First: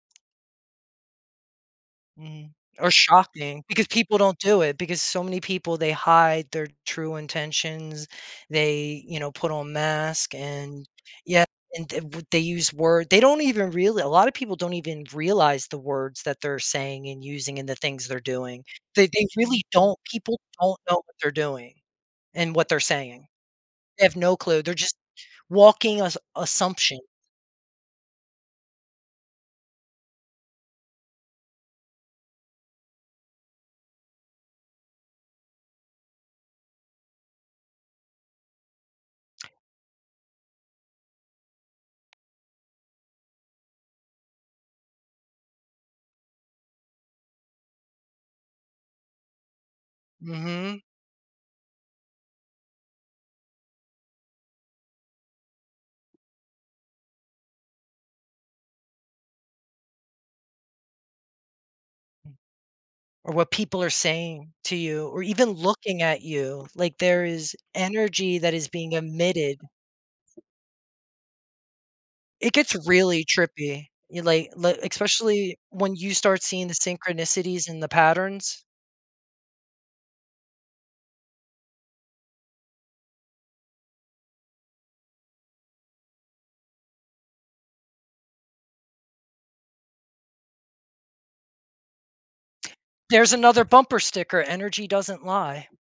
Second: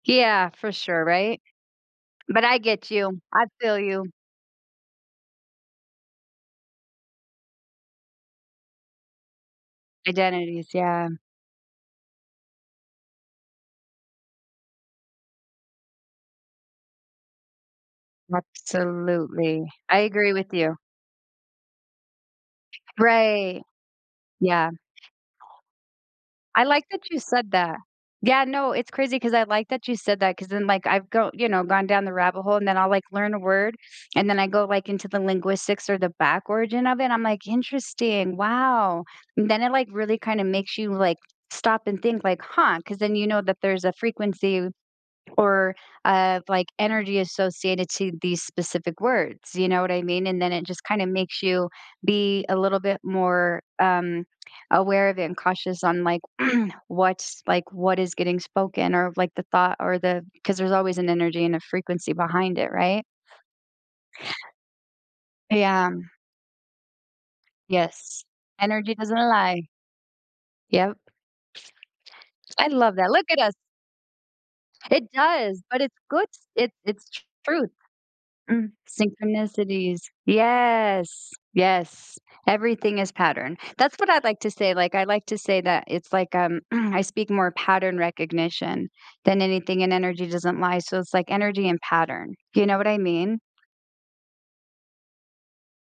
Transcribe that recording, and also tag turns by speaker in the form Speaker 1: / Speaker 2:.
Speaker 1: Yeah, for sure, right? But
Speaker 2: Mhm.
Speaker 1: I
Speaker 2: Or
Speaker 1: get you, I
Speaker 2: shocking
Speaker 1: feel
Speaker 2: because
Speaker 1: you.
Speaker 2: people don't do it because so many people, they hide their true intentions. They, you know, put on mask
Speaker 1: Identities,
Speaker 2: and
Speaker 1: yeah.
Speaker 2: yeah. And the w they use word they don't even really a lot of people don't even realize the words that they're saying and using and the things they're doing. They they really
Speaker 1: Absolutely.
Speaker 2: don't
Speaker 1: I agree
Speaker 2: people
Speaker 1: with you.
Speaker 2: don't know what they're doing and what they're saying.
Speaker 1: Right.
Speaker 2: They have no clue,
Speaker 1: Yeah.
Speaker 2: they're just walking assu
Speaker 1: I like
Speaker 2: assumption.
Speaker 1: that you said that. Yeah. No. It's crazy 'cause I like that you said that 'cause then, like, I've go you know, gone down the rabbit hole, and then I'll, like, learn a word. And then I go, like, into the linguistics or the back origin of it, I'm like, "Interesting, wow!" And then it, like, really kinda makes you, like, stop and think, like, "Huh," 'cause then you know that there's a frequency or, uh, like, energy associated to these specific words, you know what I mean? And then it
Speaker 2: Mhm.
Speaker 1: just kinda makes you be a little bit more, um, aware of it and cautious on, like, what's like, what is getting spoken or, like, the thought or the 'cause there's always an energy and a frequency behind it, right?
Speaker 2: Or what people are saying to you or even
Speaker 1: Yeah.
Speaker 2: looking at you, like, there is
Speaker 1: Yes.
Speaker 2: energy that is being
Speaker 1: Energy doesn't
Speaker 2: emitted.
Speaker 1: lie. Yep.
Speaker 2: It
Speaker 1: I
Speaker 2: gets
Speaker 1: love that.
Speaker 2: really
Speaker 1: Look at us.
Speaker 2: trippy. You like li
Speaker 1: It
Speaker 2: especially
Speaker 1: does, but
Speaker 2: when
Speaker 1: it's
Speaker 2: you
Speaker 1: good s
Speaker 2: start seeing the
Speaker 1: it's it's truth.
Speaker 2: synchronicities and the patterns.
Speaker 1: Mm, synchronicities. Yes. Yes. Everything is pattern. That's what I'd like to say. Like, I'd like to say that it's like, um, I speak more pattern recognition than anything and energy doesn't lie. So it's like energy and pattern. You know what I
Speaker 2: There's
Speaker 1: mean?
Speaker 2: another bumper sticker. Energy doesn't lie.